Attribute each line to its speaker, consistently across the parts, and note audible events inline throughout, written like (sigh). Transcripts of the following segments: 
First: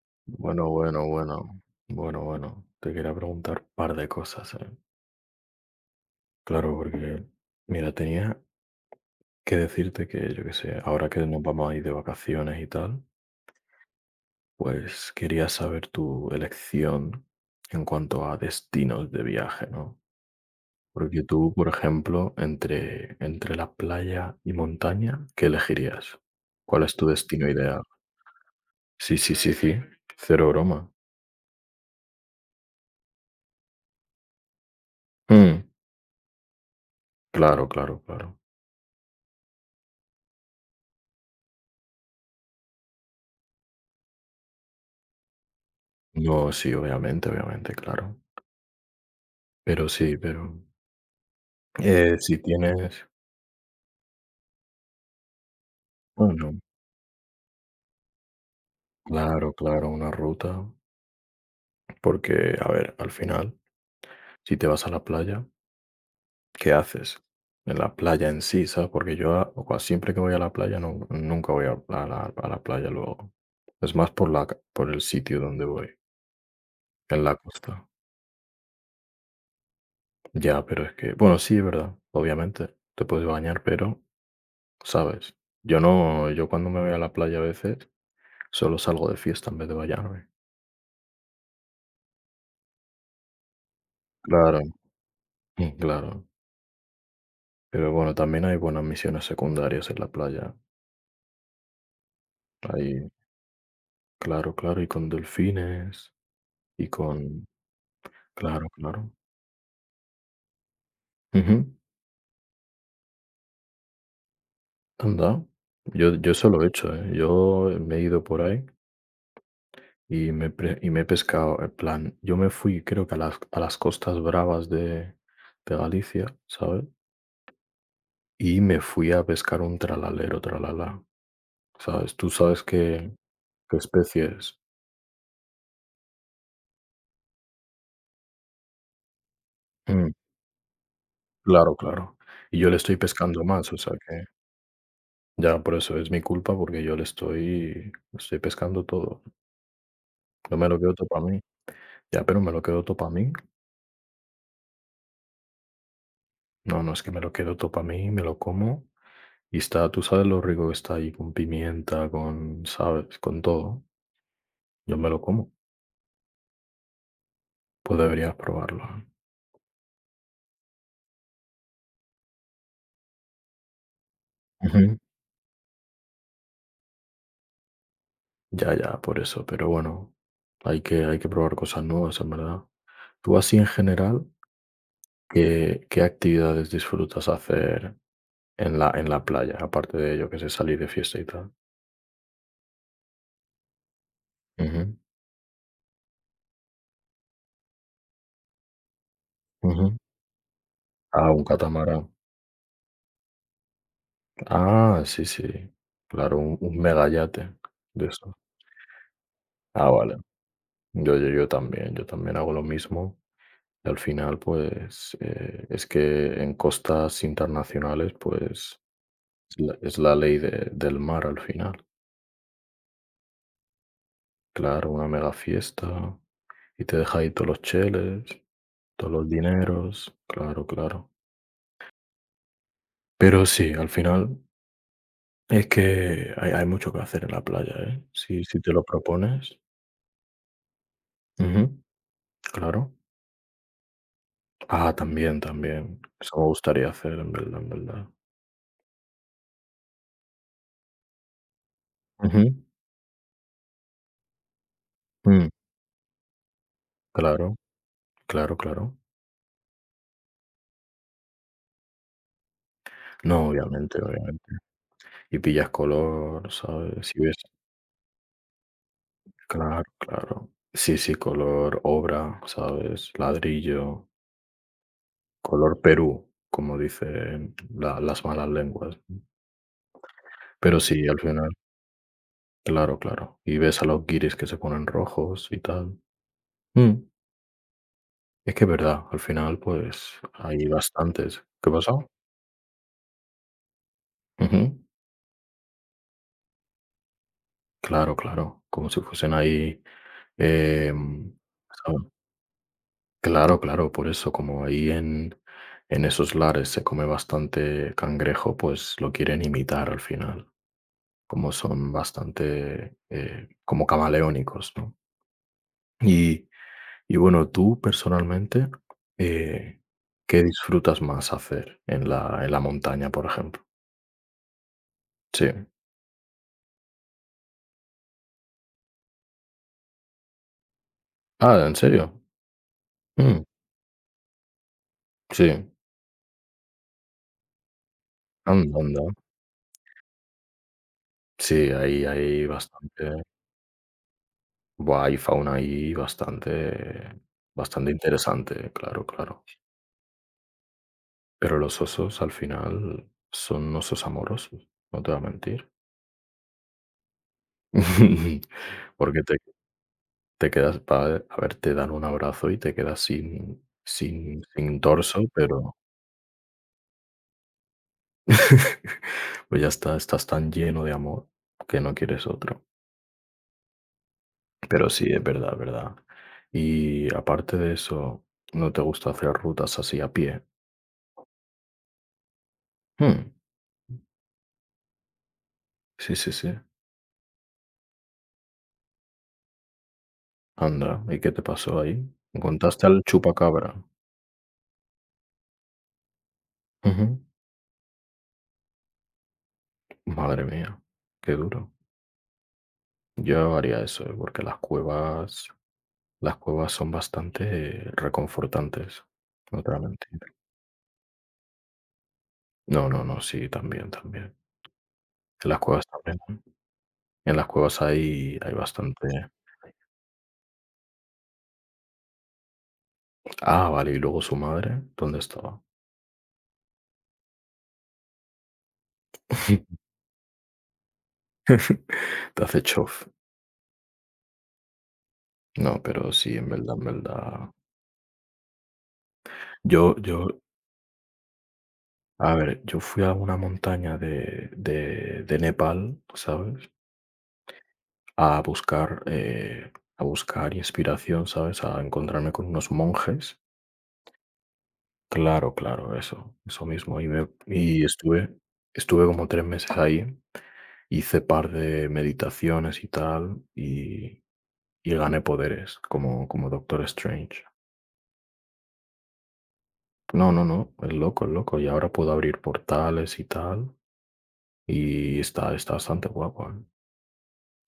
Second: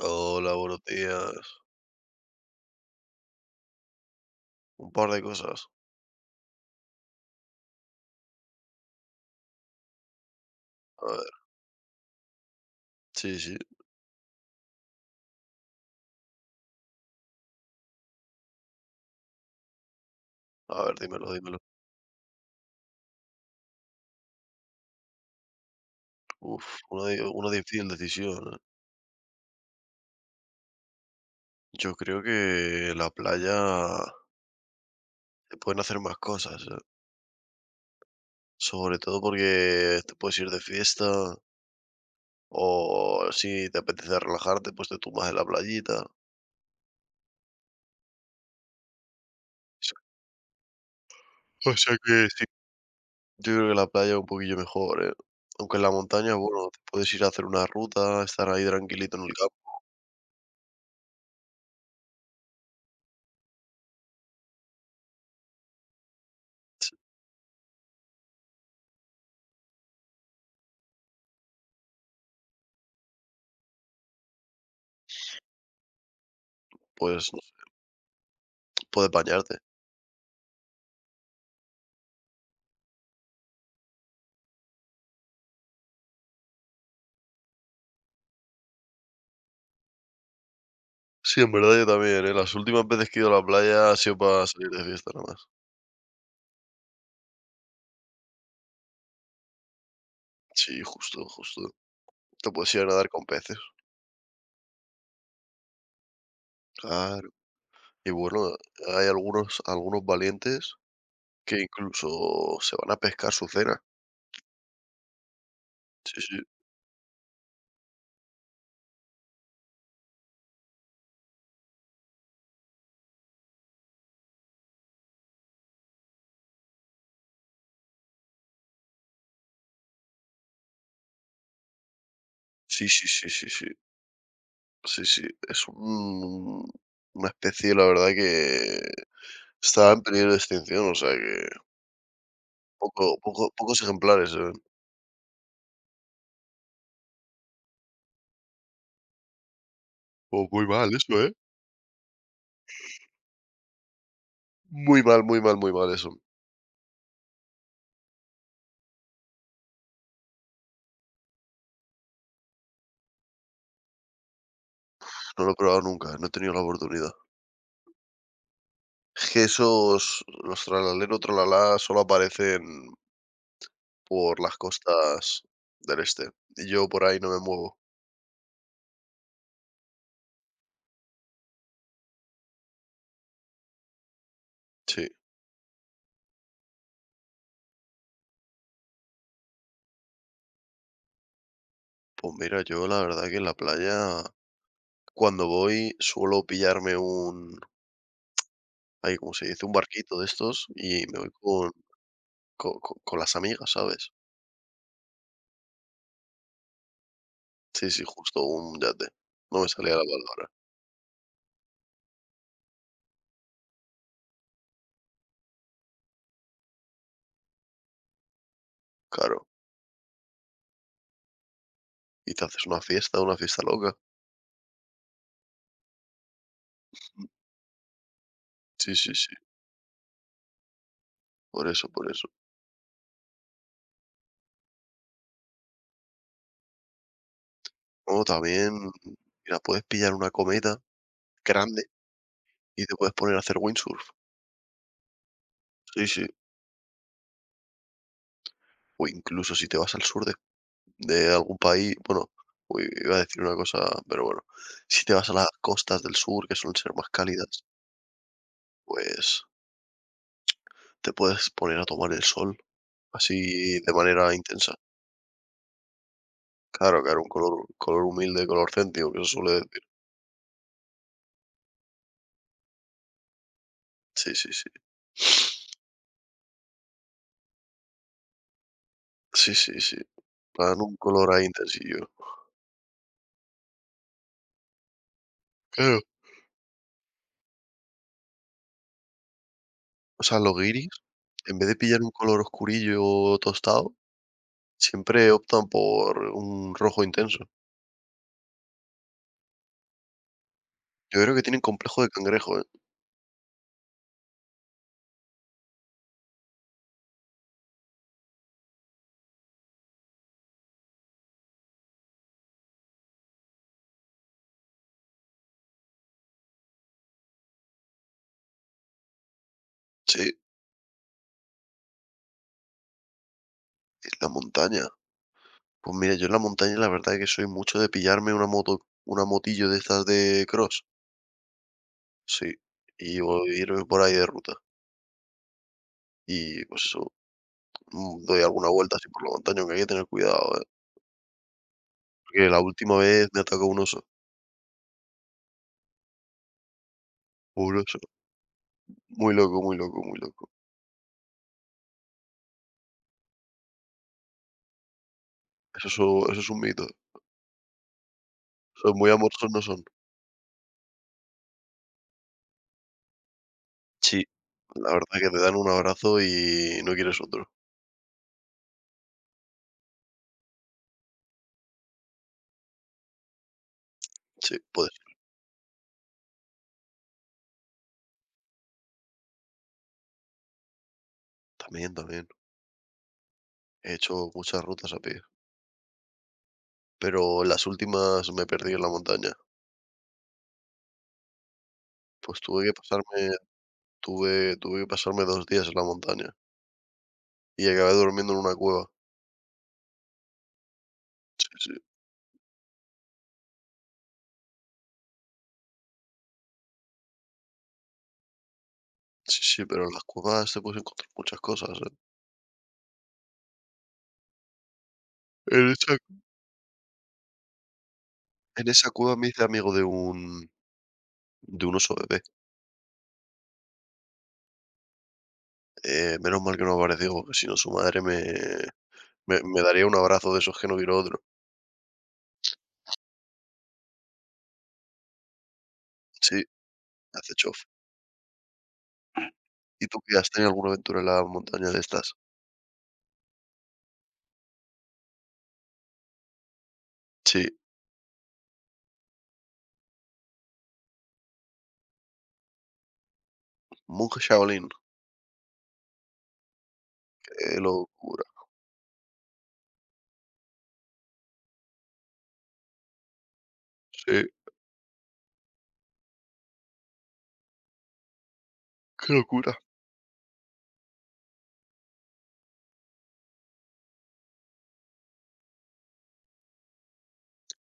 Speaker 1: Hola,
Speaker 2: Bueno,
Speaker 1: buenos
Speaker 2: bueno,
Speaker 1: días.
Speaker 2: bueno, bueno, bueno. Te quería preguntar un par de cosas, ¿eh?
Speaker 1: Un par de cosas.
Speaker 2: Claro, porque, mira, tenía que decirte que, yo qué sé,
Speaker 1: A
Speaker 2: ahora
Speaker 1: ver,
Speaker 2: que nos vamos a ir de vacaciones y tal,
Speaker 1: sí, sí.
Speaker 2: pues quería saber tu elección en cuanto a destinos de viaje, ¿no?
Speaker 1: A ver,
Speaker 2: Porque
Speaker 1: dímelo,
Speaker 2: tú,
Speaker 1: dímelo.
Speaker 2: por ejemplo, entre la playa y montaña, ¿qué elegirías?
Speaker 1: Uf,
Speaker 2: ¿Cuál es tu
Speaker 1: una, di-
Speaker 2: destino
Speaker 1: una
Speaker 2: ideal?
Speaker 1: difícil decisión, ¿eh?
Speaker 2: Sí, sí, sí, sí. Cero broma.
Speaker 1: Yo creo que la playa se
Speaker 2: Mm,
Speaker 1: pueden hacer más cosas, ¿eh?
Speaker 2: Claro, claro, claro.
Speaker 1: Sobre todo porque te puedes ir de fiesta o si te apetece relajarte, pues te tumbas en la playita.
Speaker 2: No, sí, obviamente, obviamente, claro. Pero sí, pero,
Speaker 1: O sea que
Speaker 2: si
Speaker 1: sí,
Speaker 2: tienes
Speaker 1: yo creo que la playa es un poquillo mejor, ¿eh? Aunque en la montaña,
Speaker 2: bueno,
Speaker 1: bueno, te puedes ir a hacer una ruta, estar ahí tranquilito en el
Speaker 2: claro,
Speaker 1: campo,
Speaker 2: claro, una ruta, porque, a ver, al final, si te vas a la playa, ¿qué haces? En la playa en sí, ¿sabes? Porque yo a cua siempre que voy a la playa, no nunca voy a a la playa luego. Es más por la ca por el sitio donde voy, en
Speaker 1: pues
Speaker 2: la
Speaker 1: no sé,
Speaker 2: costa.
Speaker 1: puedes bañarte.
Speaker 2: Ya, pero es que bueno, sí, es verdad, obviamente, te puedes bañar, pero, ¿sabes? Yo no yo cuando me voy a la playa a veces, solo salgo de fiesta en vez de bañarme.
Speaker 1: Sí, en verdad yo también, ¿eh? Las últimas veces que he ido a la playa ha sido para
Speaker 2: Claro.
Speaker 1: salir de fiesta nada más.
Speaker 2: Claro, pero bueno, también hay buenas misiones secundarias en la playa.
Speaker 1: Sí, justo, justo. Te puedes ir a
Speaker 2: Hay,
Speaker 1: nadar con peces,
Speaker 2: claro, claro, y con delfines y
Speaker 1: claro.
Speaker 2: con...
Speaker 1: Y bueno,
Speaker 2: Claro,
Speaker 1: hay
Speaker 2: claro.
Speaker 1: algunos, algunos valientes que
Speaker 2: Ujú.
Speaker 1: incluso se van a pescar su cena.
Speaker 2: Anda. Yo,
Speaker 1: Sí,
Speaker 2: yo
Speaker 1: sí.
Speaker 2: eso lo he hecho, ¿eh? Yo me he ido por ahí y me, pre- y me he pescado, en plan, yo me fui creo que a las costas bravas de Galicia, ¿sabes? Y me fui a pescar un tralalero, tralala, ¿sabes? Tú sabes
Speaker 1: Sí, sí,
Speaker 2: qué,
Speaker 1: sí, sí, sí.
Speaker 2: qué especie es.
Speaker 1: Sí, sí. Una especie, la verdad, que está en
Speaker 2: Mm,
Speaker 1: peligro de extinción, o sea que
Speaker 2: claro, claro. Y yo le estoy
Speaker 1: poco,
Speaker 2: pescando
Speaker 1: poco,
Speaker 2: más, o
Speaker 1: pocos
Speaker 2: sea que...
Speaker 1: ejemplares se ven.
Speaker 2: Ya, por eso es mi culpa, porque yo le estoy pescando todo.
Speaker 1: Oh,
Speaker 2: No
Speaker 1: muy
Speaker 2: me lo
Speaker 1: mal
Speaker 2: quedo todo
Speaker 1: eso,
Speaker 2: para
Speaker 1: ¿eh?
Speaker 2: mí. Ya, pero me lo quedo todo para mí.
Speaker 1: Muy mal, muy mal, muy mal eso.
Speaker 2: No, no es que me lo quedo todo para mí, me lo como y está, tú sabes lo rico que está ahí con pimienta, con, ¿sabes? Con todo. Yo me lo
Speaker 1: No
Speaker 2: como.
Speaker 1: lo he probado nunca, no he tenido la oportunidad.
Speaker 2: Pues deberías probarlo.
Speaker 1: Que esos, los Tralalero Tralalá solo aparecen por las
Speaker 2: Ujú.
Speaker 1: costas del este. Y yo por ahí no me muevo.
Speaker 2: Ya, ya, por eso. Pero bueno, hay que probar cosas nuevas, en verdad. Tú así en general,
Speaker 1: Sí.
Speaker 2: ¿qué actividades disfrutas hacer en la playa? Aparte de ello, que es salir de fiesta y tal.
Speaker 1: Pues mira, yo la verdad que en la playa,
Speaker 2: Ujú.
Speaker 1: cuando voy, suelo pillarme un, ahí, ¿cómo se dice? Un
Speaker 2: Ujú.
Speaker 1: barquito de estos y me voy
Speaker 2: Ah, un
Speaker 1: con,
Speaker 2: catamarán.
Speaker 1: con, las amigas, ¿sabes?
Speaker 2: Ah, sí, sí. Claro, un megayate
Speaker 1: Sí, sí,
Speaker 2: de eso.
Speaker 1: justo un yate. No me
Speaker 2: Ah,
Speaker 1: salía la
Speaker 2: vale.
Speaker 1: palabra.
Speaker 2: Yo también, yo también hago lo mismo. Y al final, pues, es que en costas internacionales, pues,
Speaker 1: Claro.
Speaker 2: es la ley de- del mar al final.
Speaker 1: Y te haces una fiesta loca.
Speaker 2: Claro, una mega fiesta y te deja ahí todos los cheles,
Speaker 1: Sí,
Speaker 2: todos
Speaker 1: sí,
Speaker 2: los
Speaker 1: sí.
Speaker 2: dineros. Claro, claro.
Speaker 1: Por eso, por eso.
Speaker 2: Pero sí, al final es que hay mucho que hacer en la playa, ¿eh?
Speaker 1: O
Speaker 2: Si, si te lo
Speaker 1: también,
Speaker 2: propones.
Speaker 1: mira, puedes pillar una cometa
Speaker 2: Ujú.
Speaker 1: grande y
Speaker 2: Claro.
Speaker 1: te puedes poner a hacer windsurf.
Speaker 2: Ah, también, también.
Speaker 1: Sí, sí.
Speaker 2: Eso me gustaría hacer, en verdad, en verdad.
Speaker 1: O incluso si te vas al sur de algún país, bueno,
Speaker 2: Ujú.
Speaker 1: uy, iba a decir una cosa, pero bueno, si te vas a
Speaker 2: Mm,
Speaker 1: las costas del sur, que suelen ser más
Speaker 2: claro,
Speaker 1: cálidas,
Speaker 2: claro, claro.
Speaker 1: pues te puedes poner a tomar el sol
Speaker 2: No,
Speaker 1: así de
Speaker 2: obviamente,
Speaker 1: manera
Speaker 2: obviamente.
Speaker 1: intensa.
Speaker 2: Y pillas color,
Speaker 1: Claro,
Speaker 2: ¿sabes? Si
Speaker 1: claro, un
Speaker 2: ves,
Speaker 1: color color humilde, color céntrico, que se suele
Speaker 2: claro,
Speaker 1: decir.
Speaker 2: claro. Sí, sí, color obra, ¿sabes? Ladrillo,
Speaker 1: Sí, sí, sí.
Speaker 2: color Perú, como dicen la- las malas lenguas, ¿no?
Speaker 1: Sí, sí, sí. Para
Speaker 2: Pero
Speaker 1: un
Speaker 2: sí, al
Speaker 1: color ahí
Speaker 2: final,
Speaker 1: intensillo.
Speaker 2: claro, claro. Y ves a los guiris que se ponen rojos y tal.
Speaker 1: Claro.
Speaker 2: Mm, Es que es verdad, al final, pues
Speaker 1: O sea, los
Speaker 2: hay
Speaker 1: guiris,
Speaker 2: bastantes.
Speaker 1: en vez
Speaker 2: ¿Qué
Speaker 1: de pillar
Speaker 2: pasó?
Speaker 1: un color oscurillo tostado, siempre optan por un rojo intenso.
Speaker 2: Claro, claro, como si fuesen ahí,
Speaker 1: Yo
Speaker 2: em,
Speaker 1: creo que tienen
Speaker 2: ¿sabe?
Speaker 1: complejo de cangrejo, ¿eh?
Speaker 2: Claro, claro, por eso, como ahí en esos lares se come bastante cangrejo, pues lo quieren imitar al final, como son bastante, como camaleónicos, ¿no? Y, y bueno, tú personalmente, eh,
Speaker 1: Sí,
Speaker 2: ¿qué disfrutas más hacer en la montaña, por ejemplo?
Speaker 1: en la montaña.
Speaker 2: Sí.
Speaker 1: Pues mira, yo en la montaña la verdad es que soy mucho de pillarme una moto, una motillo de estas de cross,
Speaker 2: Ah, ¿en serio?
Speaker 1: sí, y
Speaker 2: Mm,
Speaker 1: voy irme por ahí de ruta.
Speaker 2: sí.
Speaker 1: Y pues eso, doy alguna
Speaker 2: Anda,
Speaker 1: vuelta
Speaker 2: anda.
Speaker 1: así por la montaña, aunque hay que tener cuidado, ¿eh?
Speaker 2: Sí, ahí hay
Speaker 1: Porque la última
Speaker 2: bastante.
Speaker 1: vez me atacó un oso,
Speaker 2: Buah, hay fauna ahí bastante,
Speaker 1: un
Speaker 2: bastante
Speaker 1: oso.
Speaker 2: interesante, claro,
Speaker 1: Muy
Speaker 2: claro.
Speaker 1: loco, muy loco, muy loco.
Speaker 2: Pero los osos al final son osos amorosos, no te voy a mentir.
Speaker 1: Eso es un mito.
Speaker 2: (laughs)
Speaker 1: Son muy
Speaker 2: Porque te,
Speaker 1: amorosos no son.
Speaker 2: te quedas, pa- a ver, te dan un abrazo y te quedas sin,
Speaker 1: Sí,
Speaker 2: sin, sin
Speaker 1: la verdad es
Speaker 2: torso,
Speaker 1: que te dan un
Speaker 2: pero
Speaker 1: abrazo y no quieres otro.
Speaker 2: (laughs) pues ya está, estás tan lleno de amor que no quieres otro.
Speaker 1: Sí, puede
Speaker 2: Pero sí,
Speaker 1: ser.
Speaker 2: es verdad, es verdad. Y aparte de eso, ¿no te gusta hacer rutas así a pie?
Speaker 1: También, también.
Speaker 2: Hmm,
Speaker 1: He hecho muchas rutas a pie.
Speaker 2: Sí, sí, sí.
Speaker 1: Pero las últimas me perdí en la montaña.
Speaker 2: Anda, ¿y qué te pasó ahí?
Speaker 1: Pues tuve que
Speaker 2: ¿Encontraste al
Speaker 1: pasarme
Speaker 2: chupacabra?
Speaker 1: tuve tuve que pasarme 2 días en la montaña
Speaker 2: Ujú.
Speaker 1: y acabé durmiendo en una cueva.
Speaker 2: Madre mía, qué
Speaker 1: Sí,
Speaker 2: duro.
Speaker 1: sí,
Speaker 2: Yo haría eso, ¿eh? Porque las cuevas son bastante reconfortantes.
Speaker 1: sí,
Speaker 2: No
Speaker 1: sí,
Speaker 2: te voy
Speaker 1: pero
Speaker 2: a
Speaker 1: en las
Speaker 2: mentir.
Speaker 1: cuevas te puedes encontrar muchas cosas, ¿eh?
Speaker 2: No, no, no, sí, también, también. En las
Speaker 1: En
Speaker 2: cuevas
Speaker 1: esa
Speaker 2: también, ¿eh? En las cuevas hay, hay
Speaker 1: en esa cueva
Speaker 2: bastante.
Speaker 1: me hice amigo de un oso bebé.
Speaker 2: Ah, vale, y luego su madre, ¿dónde estaba?
Speaker 1: Menos mal que no apareció, porque si no su madre me daría un abrazo de esos que no quiero otro.
Speaker 2: (laughs) Te hace chof. No, pero sí,
Speaker 1: Sí,
Speaker 2: en verdad, en
Speaker 1: hace
Speaker 2: verdad.
Speaker 1: chof. ¿Y
Speaker 2: Yo,
Speaker 1: tú qué? ¿Has
Speaker 2: yo,
Speaker 1: tenido alguna aventura en la montaña de estas?
Speaker 2: A ver, yo fui a una montaña de Nepal, ¿sabes?
Speaker 1: Sí,
Speaker 2: A buscar, eh, a buscar inspiración, ¿sabes? A encontrarme con unos monjes.
Speaker 1: monje Shaolin,
Speaker 2: Claro, claro, eso mismo. Y, me,
Speaker 1: qué
Speaker 2: y
Speaker 1: locura.
Speaker 2: estuve, estuve como tres meses ahí, hice par de meditaciones y tal,
Speaker 1: Sí,
Speaker 2: y gané poderes, como, como Doctor Strange.
Speaker 1: qué locura.
Speaker 2: No, no, no, es loco, es loco. Y ahora puedo abrir portales y tal, y está, está bastante guapo, ¿eh?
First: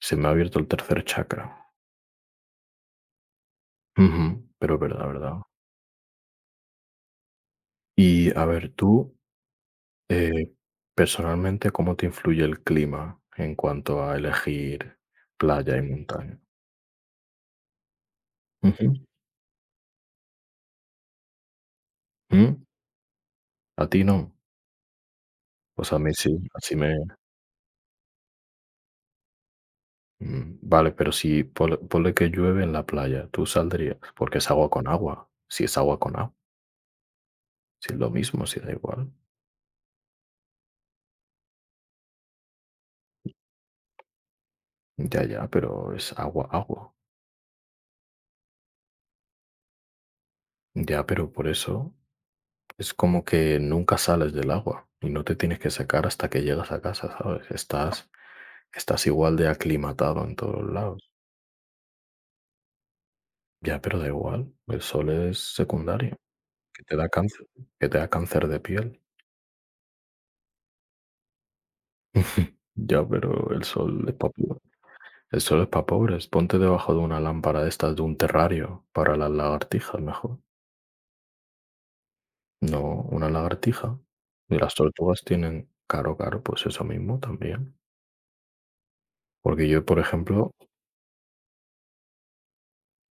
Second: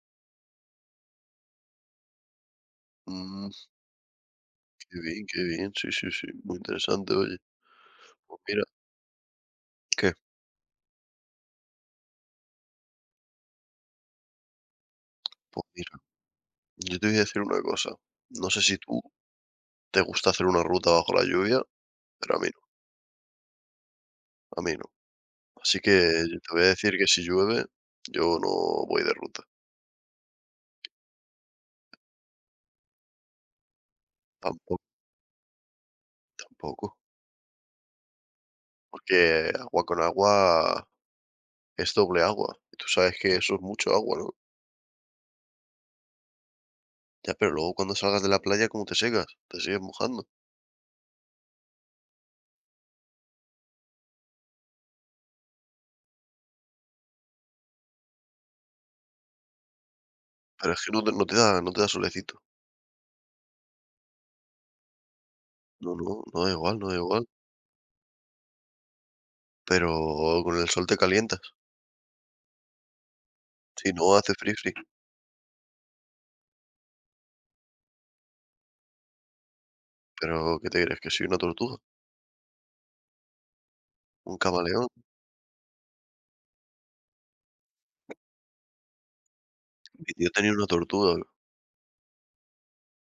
Speaker 2: Se me ha abierto el tercer chakra.
Speaker 1: Mm.
Speaker 2: Ujú, pero
Speaker 1: Qué
Speaker 2: verdad,
Speaker 1: bien,
Speaker 2: verdad.
Speaker 1: qué bien. Sí, sí, sí. Muy interesante, oye.
Speaker 2: Y
Speaker 1: Pues
Speaker 2: a
Speaker 1: mira,
Speaker 2: ver, tú,
Speaker 1: ¿qué?
Speaker 2: eh, personalmente, ¿cómo te influye el clima en cuanto a elegir
Speaker 1: Pues
Speaker 2: playa y
Speaker 1: mira,
Speaker 2: montaña?
Speaker 1: yo te voy a decir una cosa. No sé si
Speaker 2: Ujú.
Speaker 1: tú te gusta hacer una ruta bajo la lluvia, pero a mí no,
Speaker 2: mm, ¿A ti no?
Speaker 1: a mí no. Así que
Speaker 2: Pues a mí sí,
Speaker 1: yo te voy a
Speaker 2: así
Speaker 1: decir
Speaker 2: me
Speaker 1: que si llueve, yo no voy de ruta.
Speaker 2: vale, pero si ponle que llueve en la playa, ¿tú saldrías? Porque es agua con
Speaker 1: Tampoco,
Speaker 2: agua. Si es agua con agua,
Speaker 1: tampoco.
Speaker 2: si es lo mismo, si da igual.
Speaker 1: Porque agua con agua es doble agua. Y tú sabes que eso es mucho agua, ¿no?
Speaker 2: Ya, ya, pero es agua, agua.
Speaker 1: Ya, pero luego cuando salgas de la playa, ¿cómo te secas? Te sigues mojando.
Speaker 2: Ya, pero por eso es como que nunca sales del agua y no te tienes que secar hasta que llegas a casa, ¿sabes? Estás, estás igual de aclimatado en todos
Speaker 1: Pero es que no te,
Speaker 2: lados.
Speaker 1: no te da, no te da solecito.
Speaker 2: Ya, pero da igual, el sol es
Speaker 1: No, no,
Speaker 2: secundario,
Speaker 1: no da igual,
Speaker 2: que
Speaker 1: no
Speaker 2: te
Speaker 1: da
Speaker 2: da
Speaker 1: igual.
Speaker 2: cáncer, que te da cáncer de piel.
Speaker 1: Pero con el sol te calienta.
Speaker 2: (laughs) Ya, pero el
Speaker 1: Si
Speaker 2: sol es
Speaker 1: no,
Speaker 2: para
Speaker 1: hace fri
Speaker 2: pobres.
Speaker 1: fri,
Speaker 2: El sol es para pobres. Ponte debajo de una lámpara de estas de un terrario para las lagartijas, mejor.
Speaker 1: pero ¿qué te crees? ¿Que soy una tortuga?
Speaker 2: No, una lagartija.
Speaker 1: ¿Un
Speaker 2: Y las
Speaker 1: camaleón?
Speaker 2: tortugas tienen, caro, caro, pues eso mismo también. Porque yo, por
Speaker 1: Mi tío tenía
Speaker 2: ejemplo,
Speaker 1: una tortuga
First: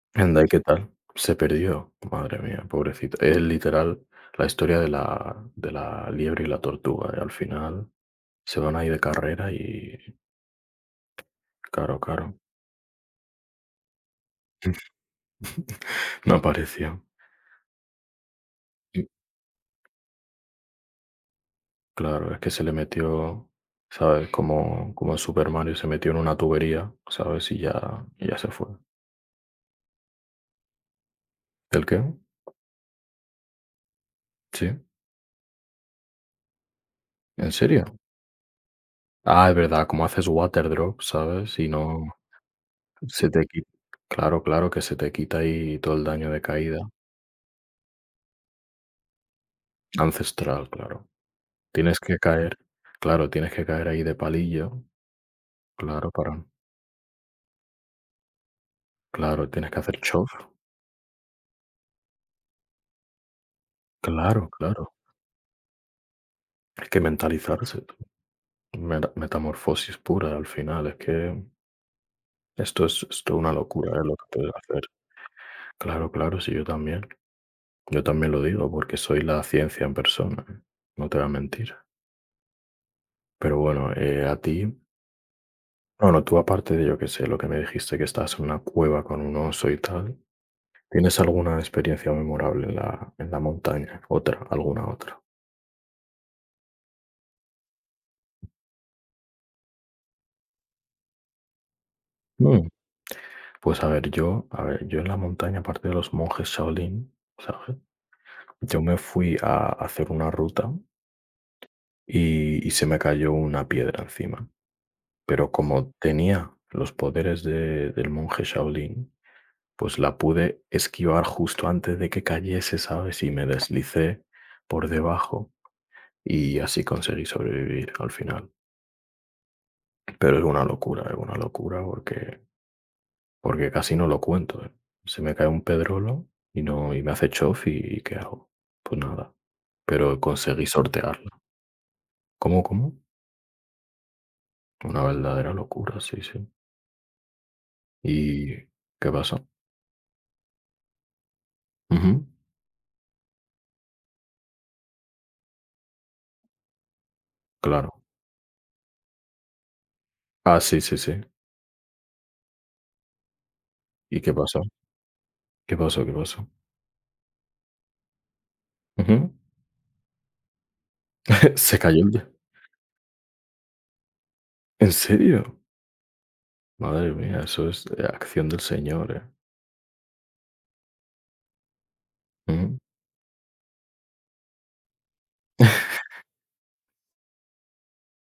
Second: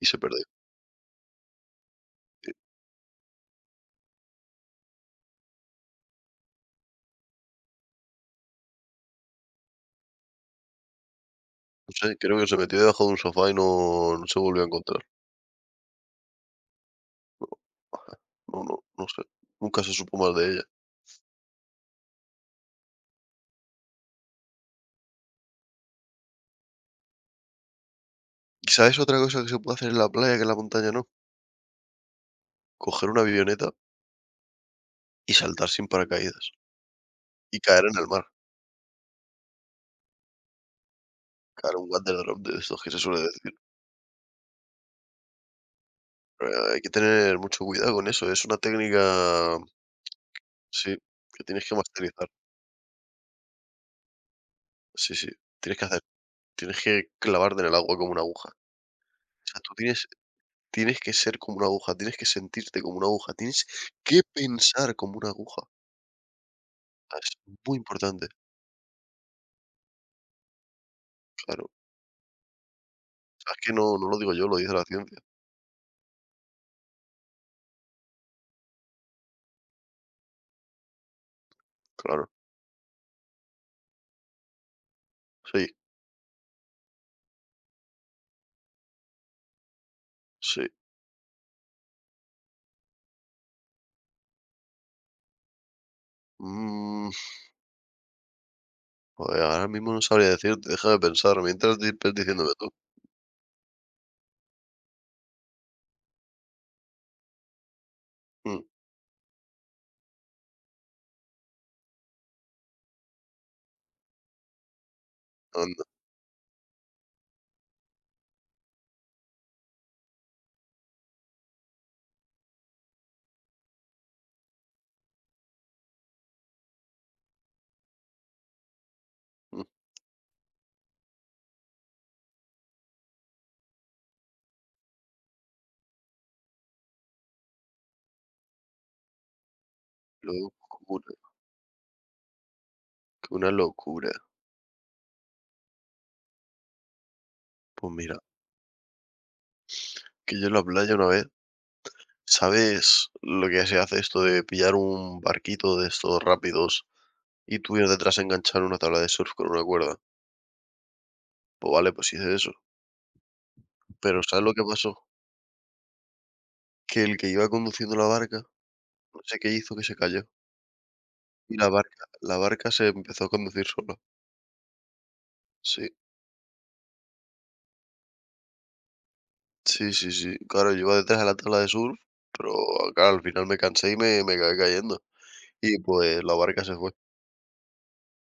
Speaker 1: y se
Speaker 2: anda,
Speaker 1: perdió.
Speaker 2: ¿y qué tal? Se perdió. Madre
Speaker 1: Eh,
Speaker 2: mía, pobrecito. Es literal la historia de la liebre y la tortuga, ¿eh? Al final se van ahí de carrera y caro,
Speaker 1: no sé,
Speaker 2: caro.
Speaker 1: creo que se metió debajo de un sofá y no se volvió a encontrar. (laughs)
Speaker 2: (laughs) No apareció.
Speaker 1: Ajá. No, no
Speaker 2: Y
Speaker 1: sé, nunca se supo más de ella.
Speaker 2: claro, es que se le metió, ¿sabes? Como, como en Super Mario se metió en una tubería, ¿sabes? Y ya se fue.
Speaker 1: ¿Y sabes otra cosa que se puede hacer en la playa que en la montaña no?
Speaker 2: ¿El qué?
Speaker 1: Coger una avioneta
Speaker 2: Sí.
Speaker 1: y saltar sin paracaídas
Speaker 2: ¿En
Speaker 1: y caer
Speaker 2: serio?
Speaker 1: en el mar,
Speaker 2: Ah, es verdad, como haces water drop, ¿sabes? Y
Speaker 1: caer un
Speaker 2: no
Speaker 1: what the drop de estos que se suele
Speaker 2: se te
Speaker 1: decir.
Speaker 2: quita. Claro, claro que se te quita ahí todo el daño de caída.
Speaker 1: Hay que tener mucho cuidado con eso, es una técnica
Speaker 2: Ancestral,
Speaker 1: sí,
Speaker 2: claro.
Speaker 1: que tienes que
Speaker 2: Tienes que
Speaker 1: masterizar.
Speaker 2: caer, claro, tienes que caer ahí de palillo,
Speaker 1: Sí, sí, tienes que hacer
Speaker 2: claro, para
Speaker 1: tienes que clavarte en el agua como una aguja. O
Speaker 2: claro,
Speaker 1: sea,
Speaker 2: tienes
Speaker 1: tú
Speaker 2: que hacer
Speaker 1: tienes
Speaker 2: chof,
Speaker 1: tienes que ser como una aguja, tienes que sentirte como una aguja, tienes que
Speaker 2: claro, claro.
Speaker 1: pensar como una aguja.
Speaker 2: Hay que
Speaker 1: Ah, es muy
Speaker 2: mentalizarse tú,
Speaker 1: importante,
Speaker 2: mera metamorfosis pura al final, es que
Speaker 1: claro.
Speaker 2: esto es
Speaker 1: O
Speaker 2: una
Speaker 1: sea, es que
Speaker 2: locura,
Speaker 1: no
Speaker 2: ¿eh?,
Speaker 1: no
Speaker 2: lo
Speaker 1: lo
Speaker 2: que
Speaker 1: digo yo,
Speaker 2: puedes
Speaker 1: lo dice
Speaker 2: hacer.
Speaker 1: la ciencia.
Speaker 2: Claro, claro, sí, yo también. Yo también lo digo porque soy la ciencia en persona, ¿eh? No te voy a mentir.
Speaker 1: Claro,
Speaker 2: Pero bueno, a ti
Speaker 1: sí,
Speaker 2: bueno, tú aparte de, yo que sé, lo que me dijiste que estabas en una cueva con un oso y tal,
Speaker 1: sí.
Speaker 2: ¿tienes alguna experiencia memorable en la montaña? Otra, alguna otra.
Speaker 1: Mm, joder, ahora mismo no sabría decirte, deja de pensar, mientras di ves diciéndome
Speaker 2: Mm.
Speaker 1: tú.
Speaker 2: Pues a ver, yo en la montaña, aparte de los monjes Shaolin, ¿sabes?
Speaker 1: Mm,
Speaker 2: Yo me fui a hacer una ruta y se me cayó una piedra encima, pero
Speaker 1: anda,
Speaker 2: como tenía los poderes de del monje Shaolin, pues la pude esquivar justo antes de que cayese, ¿sabes? Y me deslicé por debajo y así conseguí sobrevivir al final.
Speaker 1: mm,
Speaker 2: Pero es una locura, porque casi no lo cuento, ¿eh? Se me cae un pedrolo y no, y me hace chof y, ¿qué hago? Pues nada. Pero conseguí
Speaker 1: locura,
Speaker 2: sortearla. ¿Cómo, cómo?
Speaker 1: que una locura.
Speaker 2: Una verdadera locura, sí, sí.
Speaker 1: Pues mira,
Speaker 2: ¿Y qué pasó?
Speaker 1: que yo en la playa una vez,
Speaker 2: Ujú,
Speaker 1: ¿sabes lo que se hace esto de pillar un barquito de estos rápidos y tú ir
Speaker 2: claro.
Speaker 1: detrás a enganchar una tabla de surf con una cuerda?
Speaker 2: Ah, sí, sí, sí.
Speaker 1: Pues vale, pues hice eso.
Speaker 2: ¿Y
Speaker 1: Pero
Speaker 2: qué
Speaker 1: ¿sabes lo
Speaker 2: pasó?
Speaker 1: que pasó?
Speaker 2: ¿Qué pasó? ¿Qué pasó?
Speaker 1: Que el que iba conduciendo la barca, no
Speaker 2: Ujú.
Speaker 1: sé qué hizo, que se cayó.
Speaker 2: (laughs)
Speaker 1: Y la
Speaker 2: Se cayó
Speaker 1: barca
Speaker 2: el de
Speaker 1: la barca se empezó a conducir sola.
Speaker 2: ¿En serio?
Speaker 1: Sí,
Speaker 2: Madre mía, eso es, acción del señor, ¿eh?
Speaker 1: sí, sí, sí. Claro, yo iba detrás de la tabla de surf, pero
Speaker 2: Ujú.
Speaker 1: claro, al final me cansé y me acabé cayendo. Y pues la barca se fue.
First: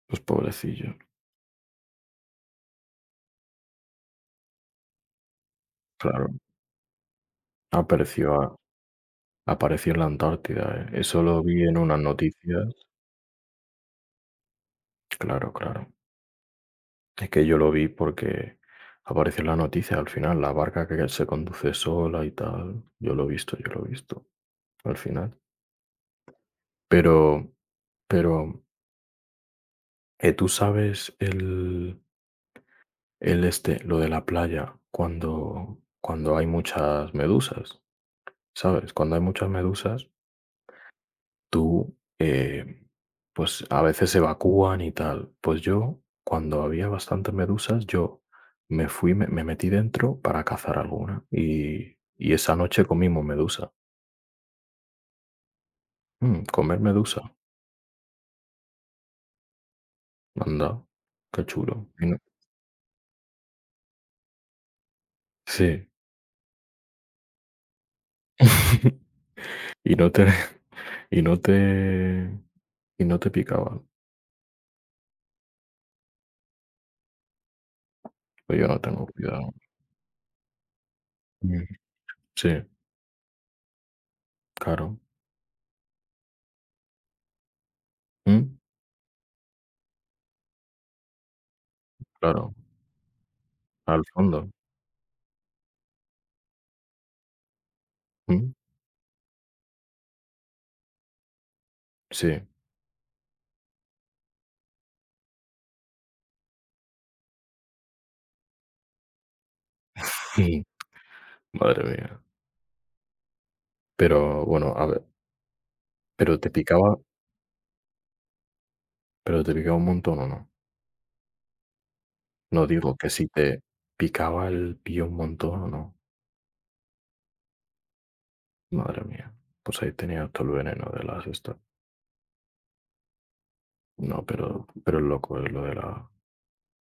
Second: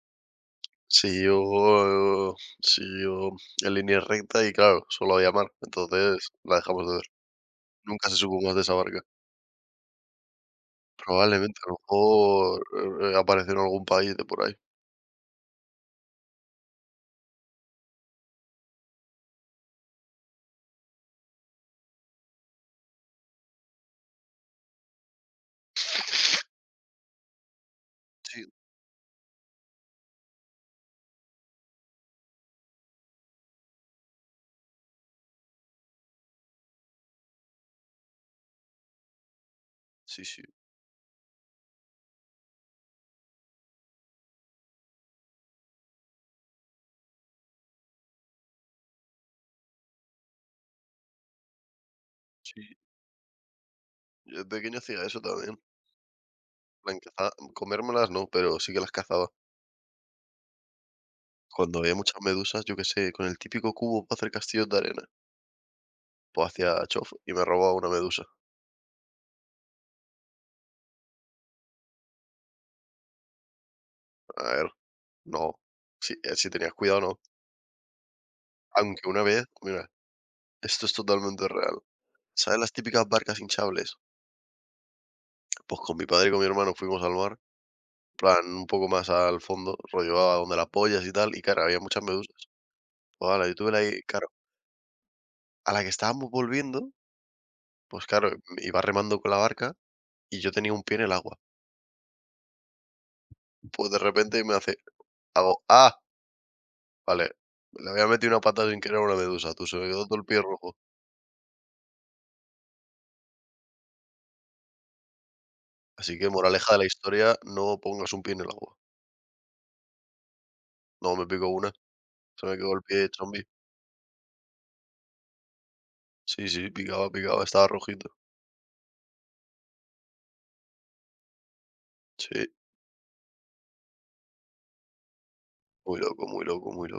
Speaker 2: Pues pobrecillo.
Speaker 1: Siguió Siguió en línea recta y claro, solo había mar. Entonces
Speaker 2: Claro.
Speaker 1: la dejamos de ver. Nunca se supo más
Speaker 2: Apareció
Speaker 1: de esa barca.
Speaker 2: apareció en la Antártida, ¿eh? Eso lo
Speaker 1: Probablemente,
Speaker 2: vi
Speaker 1: a
Speaker 2: en
Speaker 1: lo
Speaker 2: unas noticias.
Speaker 1: mejor, apareció en algún país de por ahí.
Speaker 2: Claro, claro. Es que yo lo vi porque apareció en la noticia al final, la barca que se conduce sola y tal. Yo lo he visto, yo lo he visto al final. Pero, pero,
Speaker 1: Sí,
Speaker 2: ¿tú sabes el este, lo de la playa, cuando, cuando hay muchas medusas? ¿Sabes? Cuando hay muchas medusas,
Speaker 1: sí, sí.
Speaker 2: tú, pues a veces evacúan y tal. Pues yo, cuando había bastantes medusas, yo me fui, me metí dentro para cazar alguna y esa
Speaker 1: Sí.
Speaker 2: noche comimos medusa.
Speaker 1: Yo de pequeño hacía eso también. En
Speaker 2: Mm, comer
Speaker 1: plan,
Speaker 2: medusa,
Speaker 1: caza comérmelas no, pero sí que las cazaba.
Speaker 2: anda, qué
Speaker 1: Cuando
Speaker 2: chulo.
Speaker 1: había
Speaker 2: Y no-
Speaker 1: muchas medusas, yo qué sé, con el típico cubo para hacer castillos de arena,
Speaker 2: sí.
Speaker 1: pues hacía chof y me robaba una medusa.
Speaker 2: (laughs) Y no te, y no te, y no te picaban.
Speaker 1: A ver, no. Si, si tenías cuidado, no.
Speaker 2: Pues yo no tengo
Speaker 1: Aunque una vez,
Speaker 2: cuidado.
Speaker 1: mira, esto es totalmente
Speaker 2: Mm,
Speaker 1: real. ¿Sabes
Speaker 2: Sí,
Speaker 1: las típicas barcas hinchables?
Speaker 2: claro.
Speaker 1: Pues con mi padre y con mi hermano fuimos al mar, en plan
Speaker 2: Mm,
Speaker 1: un poco más al fondo, rollo a donde las pollas y tal, y claro, había muchas medusas.
Speaker 2: claro,
Speaker 1: Pues ala, yo tuve la
Speaker 2: al
Speaker 1: i claro,
Speaker 2: fondo.
Speaker 1: a la que estábamos volviendo, pues claro,
Speaker 2: Mm,
Speaker 1: iba remando con la barca y yo tenía un pie en el agua.
Speaker 2: Sí.
Speaker 1: Pues de repente me hace, hago, ah, vale, le había metido una pata sin querer a una medusa, tú, se me quedó todo el pie rojo.
Speaker 2: (laughs) Madre mía. Pero bueno, a ver.
Speaker 1: Así que
Speaker 2: Pero te
Speaker 1: moraleja de la
Speaker 2: picaba
Speaker 1: historia, no pongas un pie en el agua.
Speaker 2: pero te picaba un montón, ¿o no?
Speaker 1: No, me picó una, se me
Speaker 2: No,
Speaker 1: quedó el
Speaker 2: digo que
Speaker 1: pie
Speaker 2: si
Speaker 1: zombie.
Speaker 2: te picaba el pío un montón, ¿o no?
Speaker 1: Sí, sí, picaba, picaba, estaba rojito.
Speaker 2: Madre mía, pues ahí tenía todo el veneno de las estas.
Speaker 1: Sí,
Speaker 2: No, pero es loco, es lo de
Speaker 1: muy
Speaker 2: la
Speaker 1: loco, muy loco, muy loco.